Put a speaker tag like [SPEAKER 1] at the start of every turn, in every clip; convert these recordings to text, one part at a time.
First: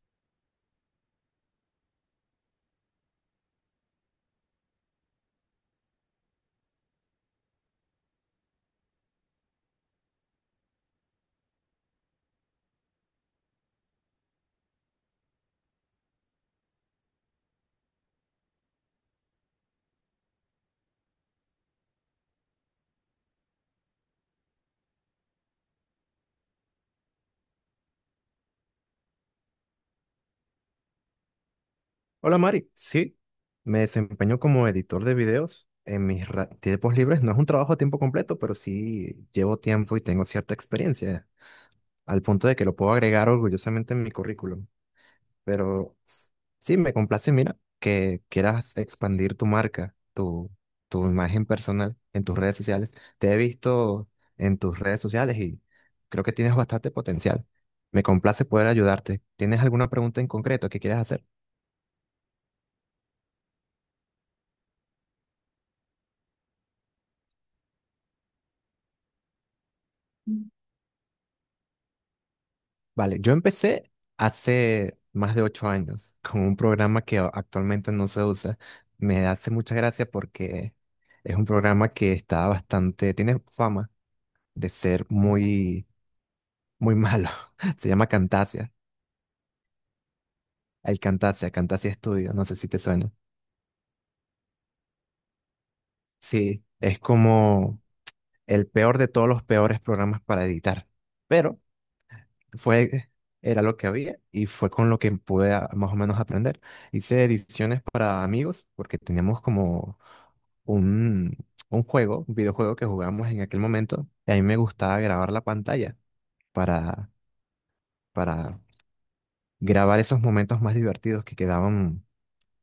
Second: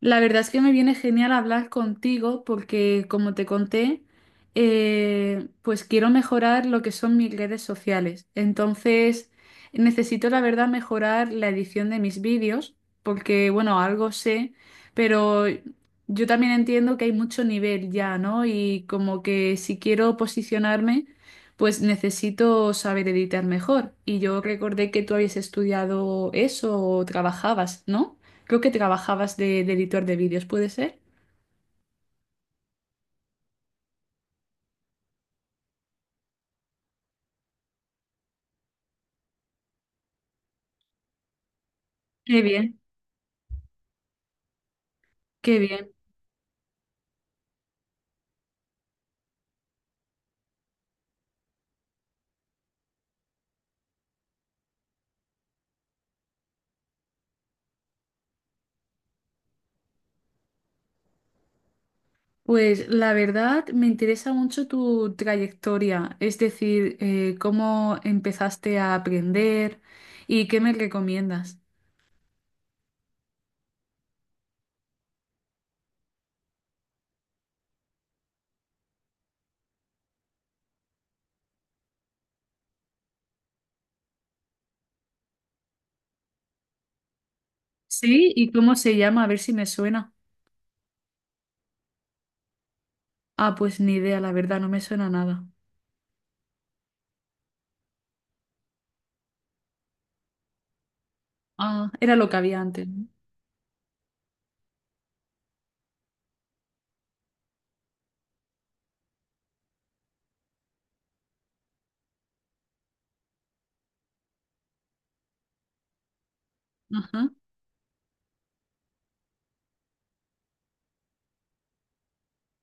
[SPEAKER 1] La verdad es que me viene genial hablar contigo porque, como te conté, pues quiero mejorar lo que son mis redes sociales. Entonces, necesito, la verdad, mejorar la edición de mis vídeos porque, bueno, algo sé, pero yo también entiendo que hay mucho nivel ya, ¿no? Y como que si quiero posicionarme, pues necesito saber editar mejor. Y yo recordé que tú habías estudiado eso o trabajabas, ¿no? Creo que trabajabas de editor de vídeos, ¿puede ser?
[SPEAKER 2] Hola Mari, sí, me desempeño como editor de videos en mis tiempos libres. No es un trabajo a tiempo completo, pero sí llevo tiempo y tengo cierta experiencia, al
[SPEAKER 1] Qué
[SPEAKER 2] punto de que lo
[SPEAKER 1] bien,
[SPEAKER 2] puedo agregar orgullosamente en mi currículum.
[SPEAKER 1] qué bien.
[SPEAKER 2] Pero s- sí, me complace, mira, que quieras expandir tu marca, tu imagen personal en tus redes sociales. Te he visto en tus redes sociales y creo que tienes bastante potencial. Me complace poder ayudarte. ¿Tienes alguna pregunta en concreto que quieras hacer?
[SPEAKER 1] Pues la verdad me interesa mucho tu trayectoria, es decir, cómo empezaste a aprender y qué me recomiendas.
[SPEAKER 2] Vale, yo empecé hace más de 8 años con un programa que actualmente no se usa. Me hace mucha gracia porque es un programa que está bastante, tiene fama de ser muy malo. Se llama
[SPEAKER 1] Sí, ¿y
[SPEAKER 2] Camtasia,
[SPEAKER 1] cómo se llama? A ver si me suena.
[SPEAKER 2] el Camtasia, Camtasia Studio, no sé si te suena.
[SPEAKER 1] Ah, pues ni idea, la verdad, no me suena nada.
[SPEAKER 2] Sí, es como el peor de todos los peores programas para editar. Pero
[SPEAKER 1] Ah, era lo que había antes, ¿no?
[SPEAKER 2] fue, era lo que había y fue con lo que pude más o menos aprender. Hice ediciones para amigos porque teníamos como un, un juego, un videojuego que jugábamos en aquel momento y a mí me gustaba grabar la pantalla para,
[SPEAKER 1] Ajá,
[SPEAKER 2] para grabar esos momentos más divertidos que quedaban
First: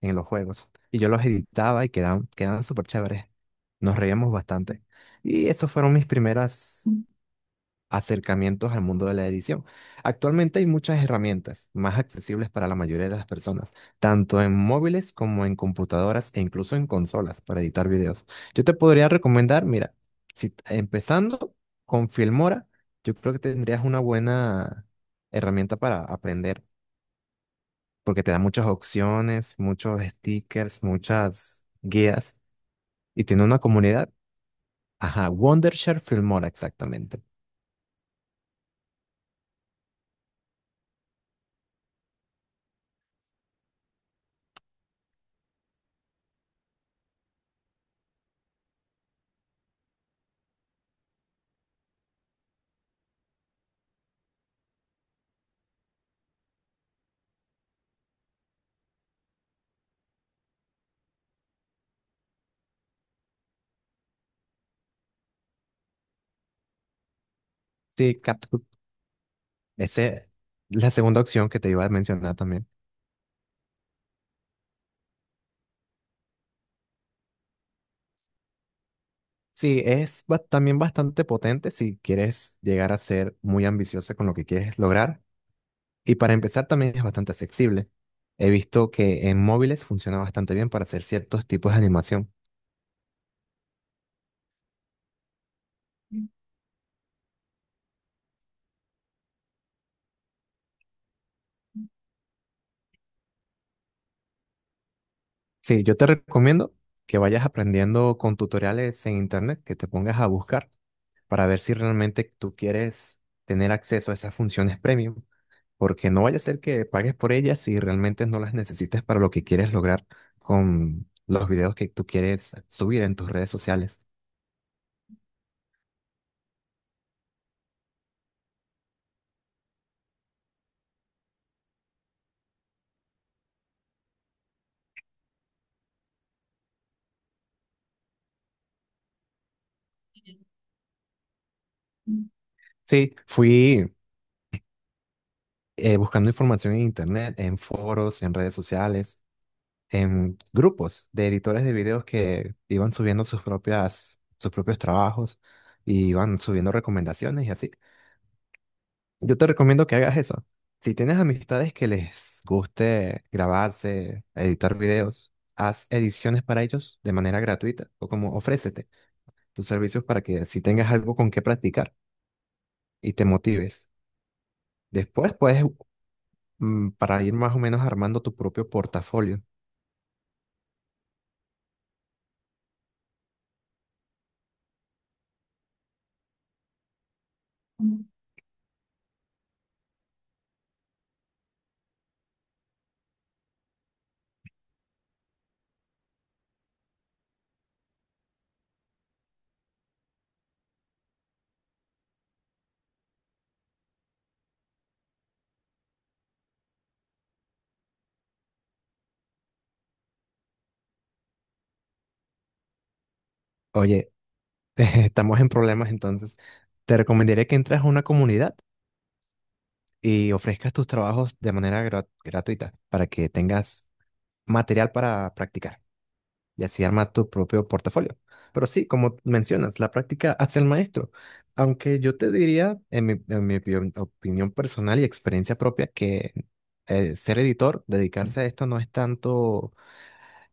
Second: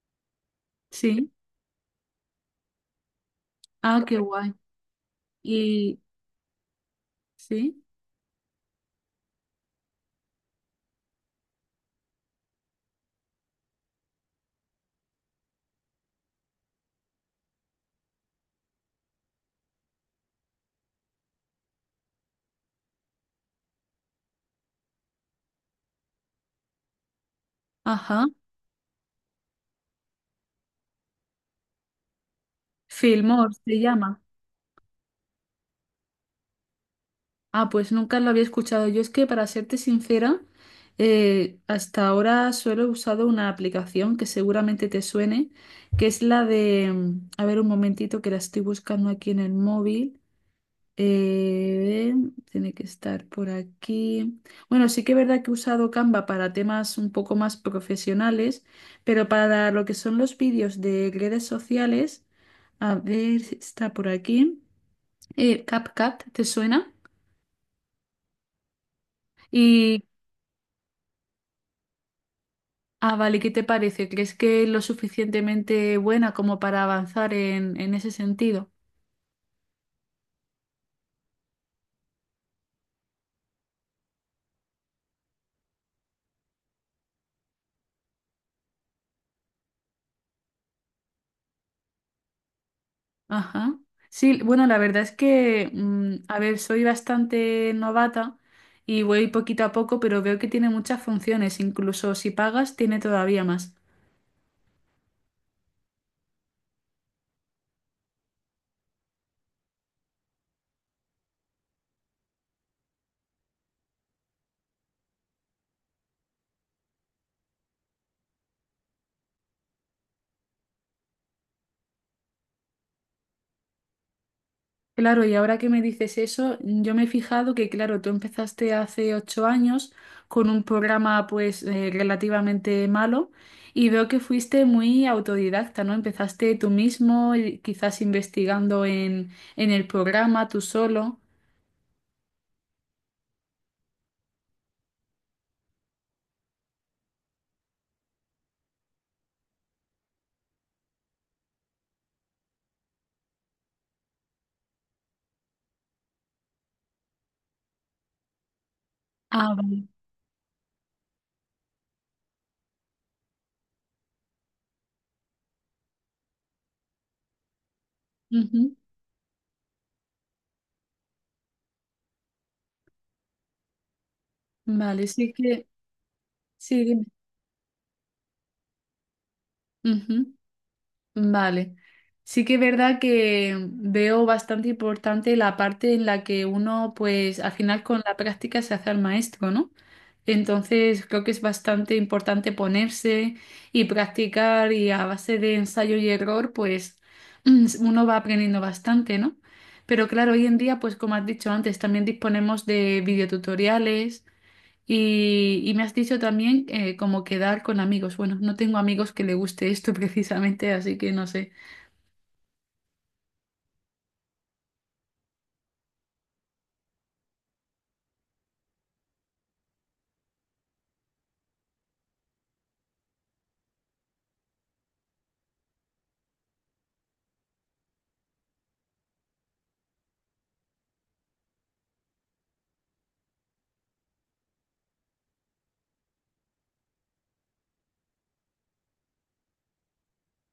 [SPEAKER 2] en los juegos. Y yo los
[SPEAKER 1] sí.
[SPEAKER 2] editaba y quedaban súper chéveres. Nos
[SPEAKER 1] Ah, qué
[SPEAKER 2] reíamos
[SPEAKER 1] guay.
[SPEAKER 2] bastante. Y esos fueron
[SPEAKER 1] Y
[SPEAKER 2] mis primeras,
[SPEAKER 1] sí,
[SPEAKER 2] acercamientos al mundo de la edición. Actualmente hay muchas herramientas más accesibles para la mayoría de las personas, tanto en móviles como en computadoras e incluso en consolas para editar videos. Yo te podría recomendar, mira, si empezando con Filmora, yo creo que tendrías una buena herramienta para aprender, porque
[SPEAKER 1] ajá.
[SPEAKER 2] te da muchas opciones, muchos stickers, muchas guías y tiene
[SPEAKER 1] Filmor
[SPEAKER 2] una
[SPEAKER 1] se
[SPEAKER 2] comunidad.
[SPEAKER 1] llama.
[SPEAKER 2] Ajá, Wondershare Filmora, exactamente.
[SPEAKER 1] Ah, pues nunca lo había escuchado. Yo es que, para serte sincera, hasta ahora solo he usado una aplicación que seguramente te suene, que es la de... A ver, un momentito que la estoy buscando aquí en el móvil. Eh, Tiene que estar por aquí. Bueno, sí que es verdad que he usado Canva para temas un poco más profesionales, pero para lo que son los vídeos de redes sociales, a ver si está por aquí. CapCut, ¿te suena?
[SPEAKER 2] Sí,
[SPEAKER 1] Y
[SPEAKER 2] ese, la segunda opción que te iba a mencionar también.
[SPEAKER 1] ah, vale, ¿qué te parece? ¿Crees que es lo suficientemente buena como para avanzar en ese sentido?
[SPEAKER 2] Sí, es también bastante potente si quieres llegar a ser muy ambiciosa con lo que quieres lograr. Y para empezar también es bastante accesible. He visto que en móviles funciona bastante bien para hacer ciertos tipos de animación.
[SPEAKER 1] Ajá. Sí, bueno, la verdad es que, a ver, soy bastante novata y voy poquito a poco, pero veo que tiene muchas funciones, incluso si pagas, tiene todavía más.
[SPEAKER 2] Sí, yo te recomiendo que vayas aprendiendo con tutoriales en internet, que te pongas a buscar para ver si realmente tú quieres tener acceso a esas funciones premium, porque no vaya a ser que pagues por ellas si realmente no las necesitas para lo que quieres lograr con los videos que tú quieres subir en tus redes sociales.
[SPEAKER 1] Claro, y ahora que me dices eso, yo me he fijado que, claro, tú empezaste hace 8 años con un programa pues relativamente malo y veo que fuiste muy autodidacta, ¿no? Empezaste tú mismo, y quizás investigando en el programa tú solo.
[SPEAKER 2] Mm. Sí, fui buscando información en internet, en foros, en redes sociales, en grupos de editores de videos que iban subiendo sus propias, sus propios trabajos y iban subiendo recomendaciones y así. Yo te
[SPEAKER 1] Ah, vale.
[SPEAKER 2] recomiendo que hagas eso. Si tienes amistades que les guste grabarse, editar videos, haz ediciones para ellos de manera gratuita o como
[SPEAKER 1] Ujú.
[SPEAKER 2] ofrécete tus servicios para que si tengas algo con qué practicar y te motives.
[SPEAKER 1] Vale, sí
[SPEAKER 2] Después
[SPEAKER 1] que, sí, dime.
[SPEAKER 2] para ir más o menos armando tu propio portafolio.
[SPEAKER 1] Ujú. Vale. Sí que es verdad que veo bastante importante la parte en la que uno, pues al final con
[SPEAKER 2] Mm.
[SPEAKER 1] la práctica se hace al maestro, ¿no? Entonces creo que es bastante importante ponerse y practicar y a base de ensayo y error, pues uno va aprendiendo bastante, ¿no? Pero claro, hoy en día, pues como has dicho antes, también disponemos de videotutoriales y me has dicho también como quedar con amigos. Bueno, no tengo amigos que le guste esto precisamente, así que no sé.
[SPEAKER 2] Oye, estamos en problemas entonces. Te recomendaría que entres a una comunidad y ofrezcas tus trabajos de manera gratuita para que tengas material para practicar, y así arma tu propio portafolio. Pero sí, como mencionas, la práctica hace al maestro. Aunque yo te diría, en mi opinión personal y experiencia propia, que ser editor, dedicarse a esto no es tanto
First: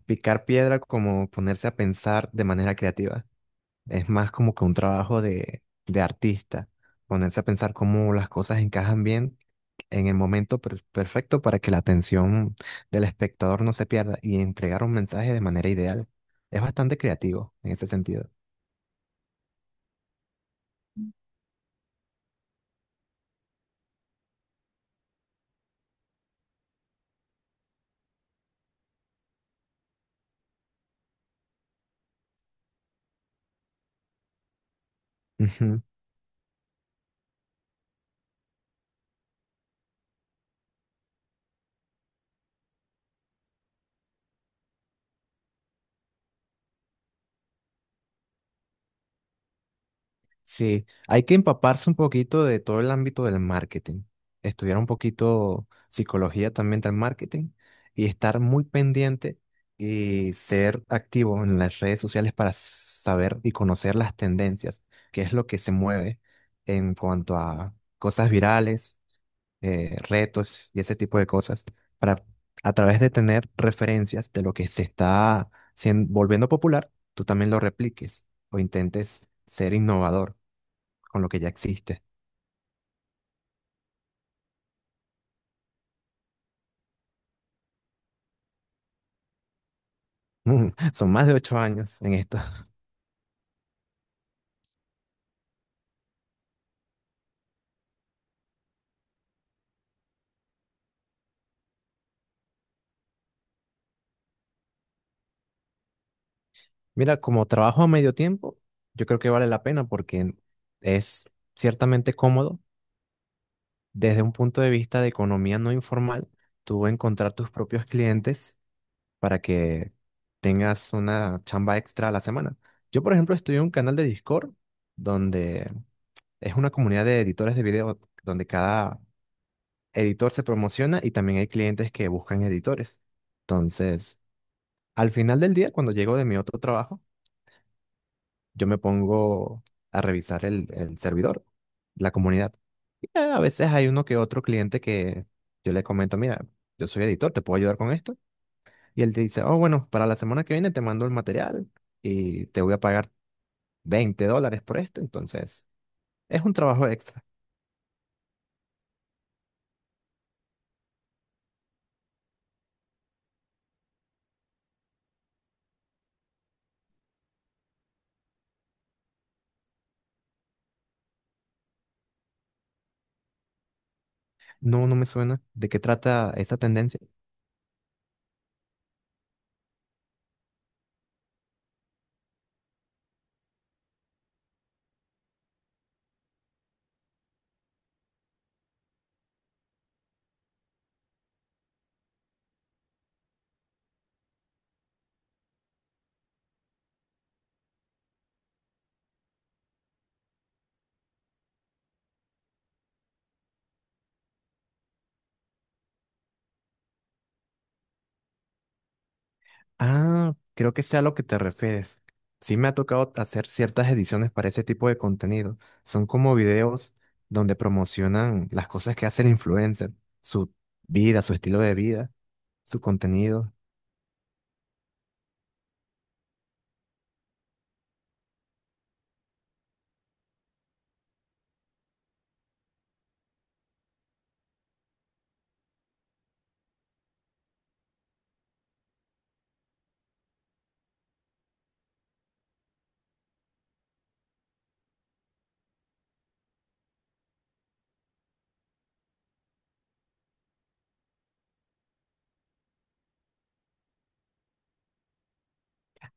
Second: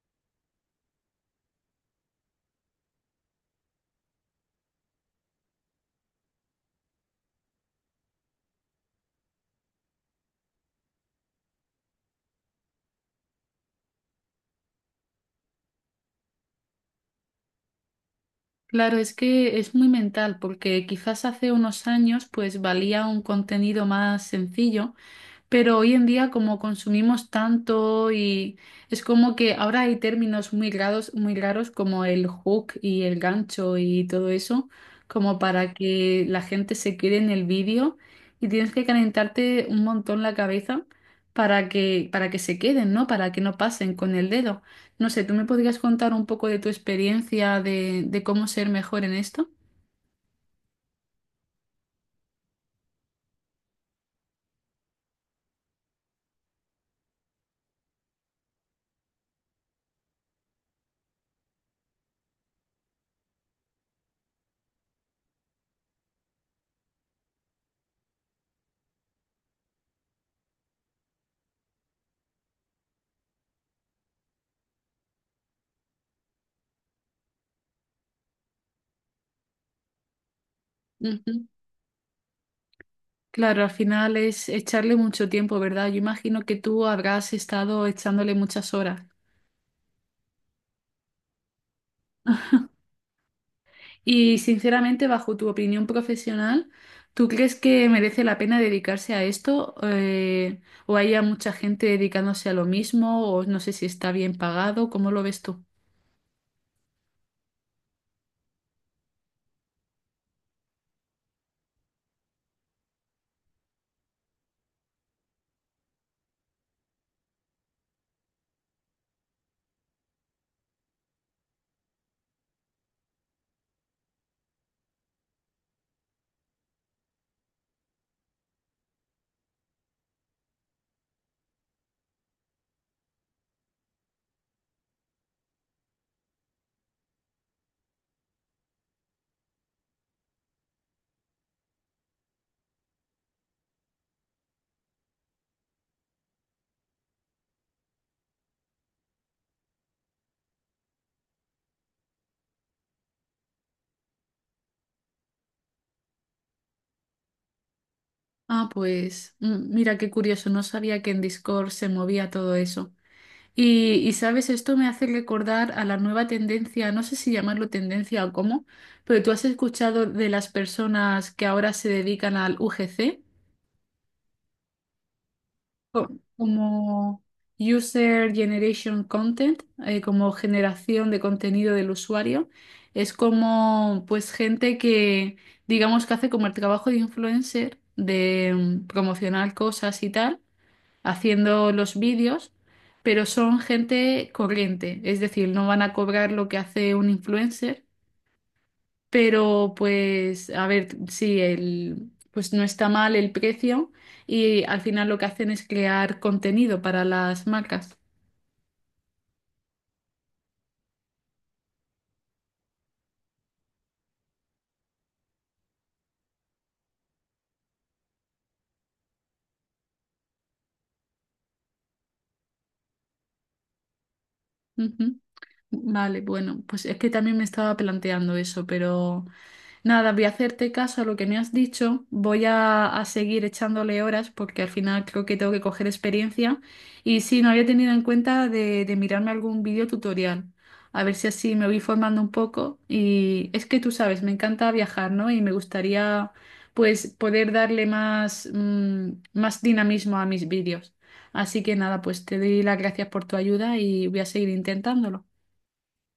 [SPEAKER 2] picar piedra como ponerse a pensar de manera creativa. Es más como que un trabajo de artista, ponerse a pensar cómo las cosas encajan bien en el momento perfecto para que la atención del espectador no se pierda y entregar un mensaje de manera ideal. Es bastante creativo en ese sentido.
[SPEAKER 1] Claro, es que es muy mental, porque quizás hace unos años pues valía un contenido más sencillo. Pero hoy en día, como consumimos tanto y es como que ahora hay términos muy raros como el hook y el gancho y todo eso, como para que la gente se quede en el vídeo y tienes que calentarte un montón la cabeza para que se queden, ¿no? Para que no pasen con el dedo. No sé, ¿tú me podrías contar un poco de tu experiencia de cómo ser mejor en esto?
[SPEAKER 2] Sí, hay que empaparse un poquito de todo el ámbito del marketing, estudiar un poquito psicología también del marketing y estar muy pendiente y ser activo en las redes sociales para saber y conocer las tendencias, qué es lo que se mueve en cuanto a cosas virales, retos y ese tipo de cosas, para a través de tener referencias de lo que se está volviendo popular, tú también lo repliques o intentes ser innovador con lo que ya existe.
[SPEAKER 1] Claro, al final es echarle mucho tiempo, ¿verdad? Yo imagino que tú habrás estado echándole muchas horas.
[SPEAKER 2] Mm, son más de 8 años en esto.
[SPEAKER 1] Y sinceramente, bajo tu opinión profesional, ¿tú crees que merece la pena dedicarse a esto? ¿O haya mucha gente dedicándose a lo mismo? ¿O no sé si está bien pagado? ¿Cómo lo ves tú?
[SPEAKER 2] Mira, como trabajo a medio tiempo, yo creo que vale la pena porque es ciertamente cómodo desde un punto de vista de economía no informal, tú encontrar tus propios clientes para que tengas una chamba extra a la semana. Yo, por ejemplo, estoy en un canal de Discord donde es una comunidad de editores de video donde cada editor se promociona y también hay clientes que buscan editores. Entonces, al final del día, cuando llego de mi otro trabajo, yo me pongo a revisar el servidor, la comunidad. Y, a veces hay uno que otro cliente que yo le comento, mira, yo soy editor, ¿te puedo ayudar con esto? Y él te dice, oh, bueno, para la semana que viene te mando el material y te voy a pagar $20 por esto. Entonces, es un trabajo extra.
[SPEAKER 1] Ah, pues mira qué curioso, no sabía que en Discord se movía todo eso. Y, sabes, esto me hace recordar a la nueva tendencia, no sé si llamarlo tendencia o cómo, pero tú has escuchado de las personas que ahora se dedican al UGC.
[SPEAKER 2] No, no me suena. ¿De qué
[SPEAKER 1] Co-
[SPEAKER 2] trata esa tendencia?
[SPEAKER 1] Como User Generation Content, como generación de contenido del usuario. Es como pues gente que digamos que hace como el trabajo de influencer, de promocionar cosas y tal haciendo los vídeos, pero son gente corriente, es decir, no van a cobrar lo que hace un influencer, pero pues a ver, sí, el, pues no está mal el precio y al final lo que hacen es crear contenido para las marcas.
[SPEAKER 2] Ah, creo que sea a lo que te refieres. Sí me ha tocado hacer ciertas ediciones para ese tipo de contenido. Son como videos donde promocionan las cosas que hace el influencer, su vida, su estilo de vida, su contenido.
[SPEAKER 1] Ujú. Vale, bueno, pues es que también me estaba planteando eso, pero nada, voy a hacerte caso a lo que me has dicho, voy a seguir echándole horas porque al final creo que tengo que coger experiencia y sí, no había tenido en cuenta de mirarme algún vídeo tutorial, a ver si así me voy formando un poco y es que tú sabes, me encanta viajar, ¿no? Y me gustaría pues poder darle más, más dinamismo a mis vídeos. Así que nada, pues te doy las gracias por tu ayuda y voy a seguir intentándolo.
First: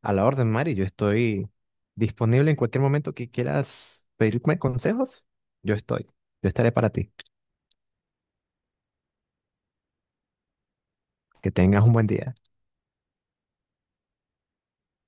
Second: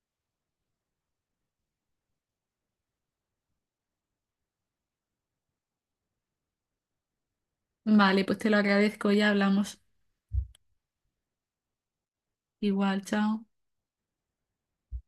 [SPEAKER 2] A la orden, Mari, yo estoy disponible en cualquier momento que quieras pedirme consejos. Yo estoy. Yo estaré para ti.
[SPEAKER 1] Vale, pues te lo agradezco, ya hablamos.
[SPEAKER 2] Que tengas un buen día.
[SPEAKER 1] Igual, chao.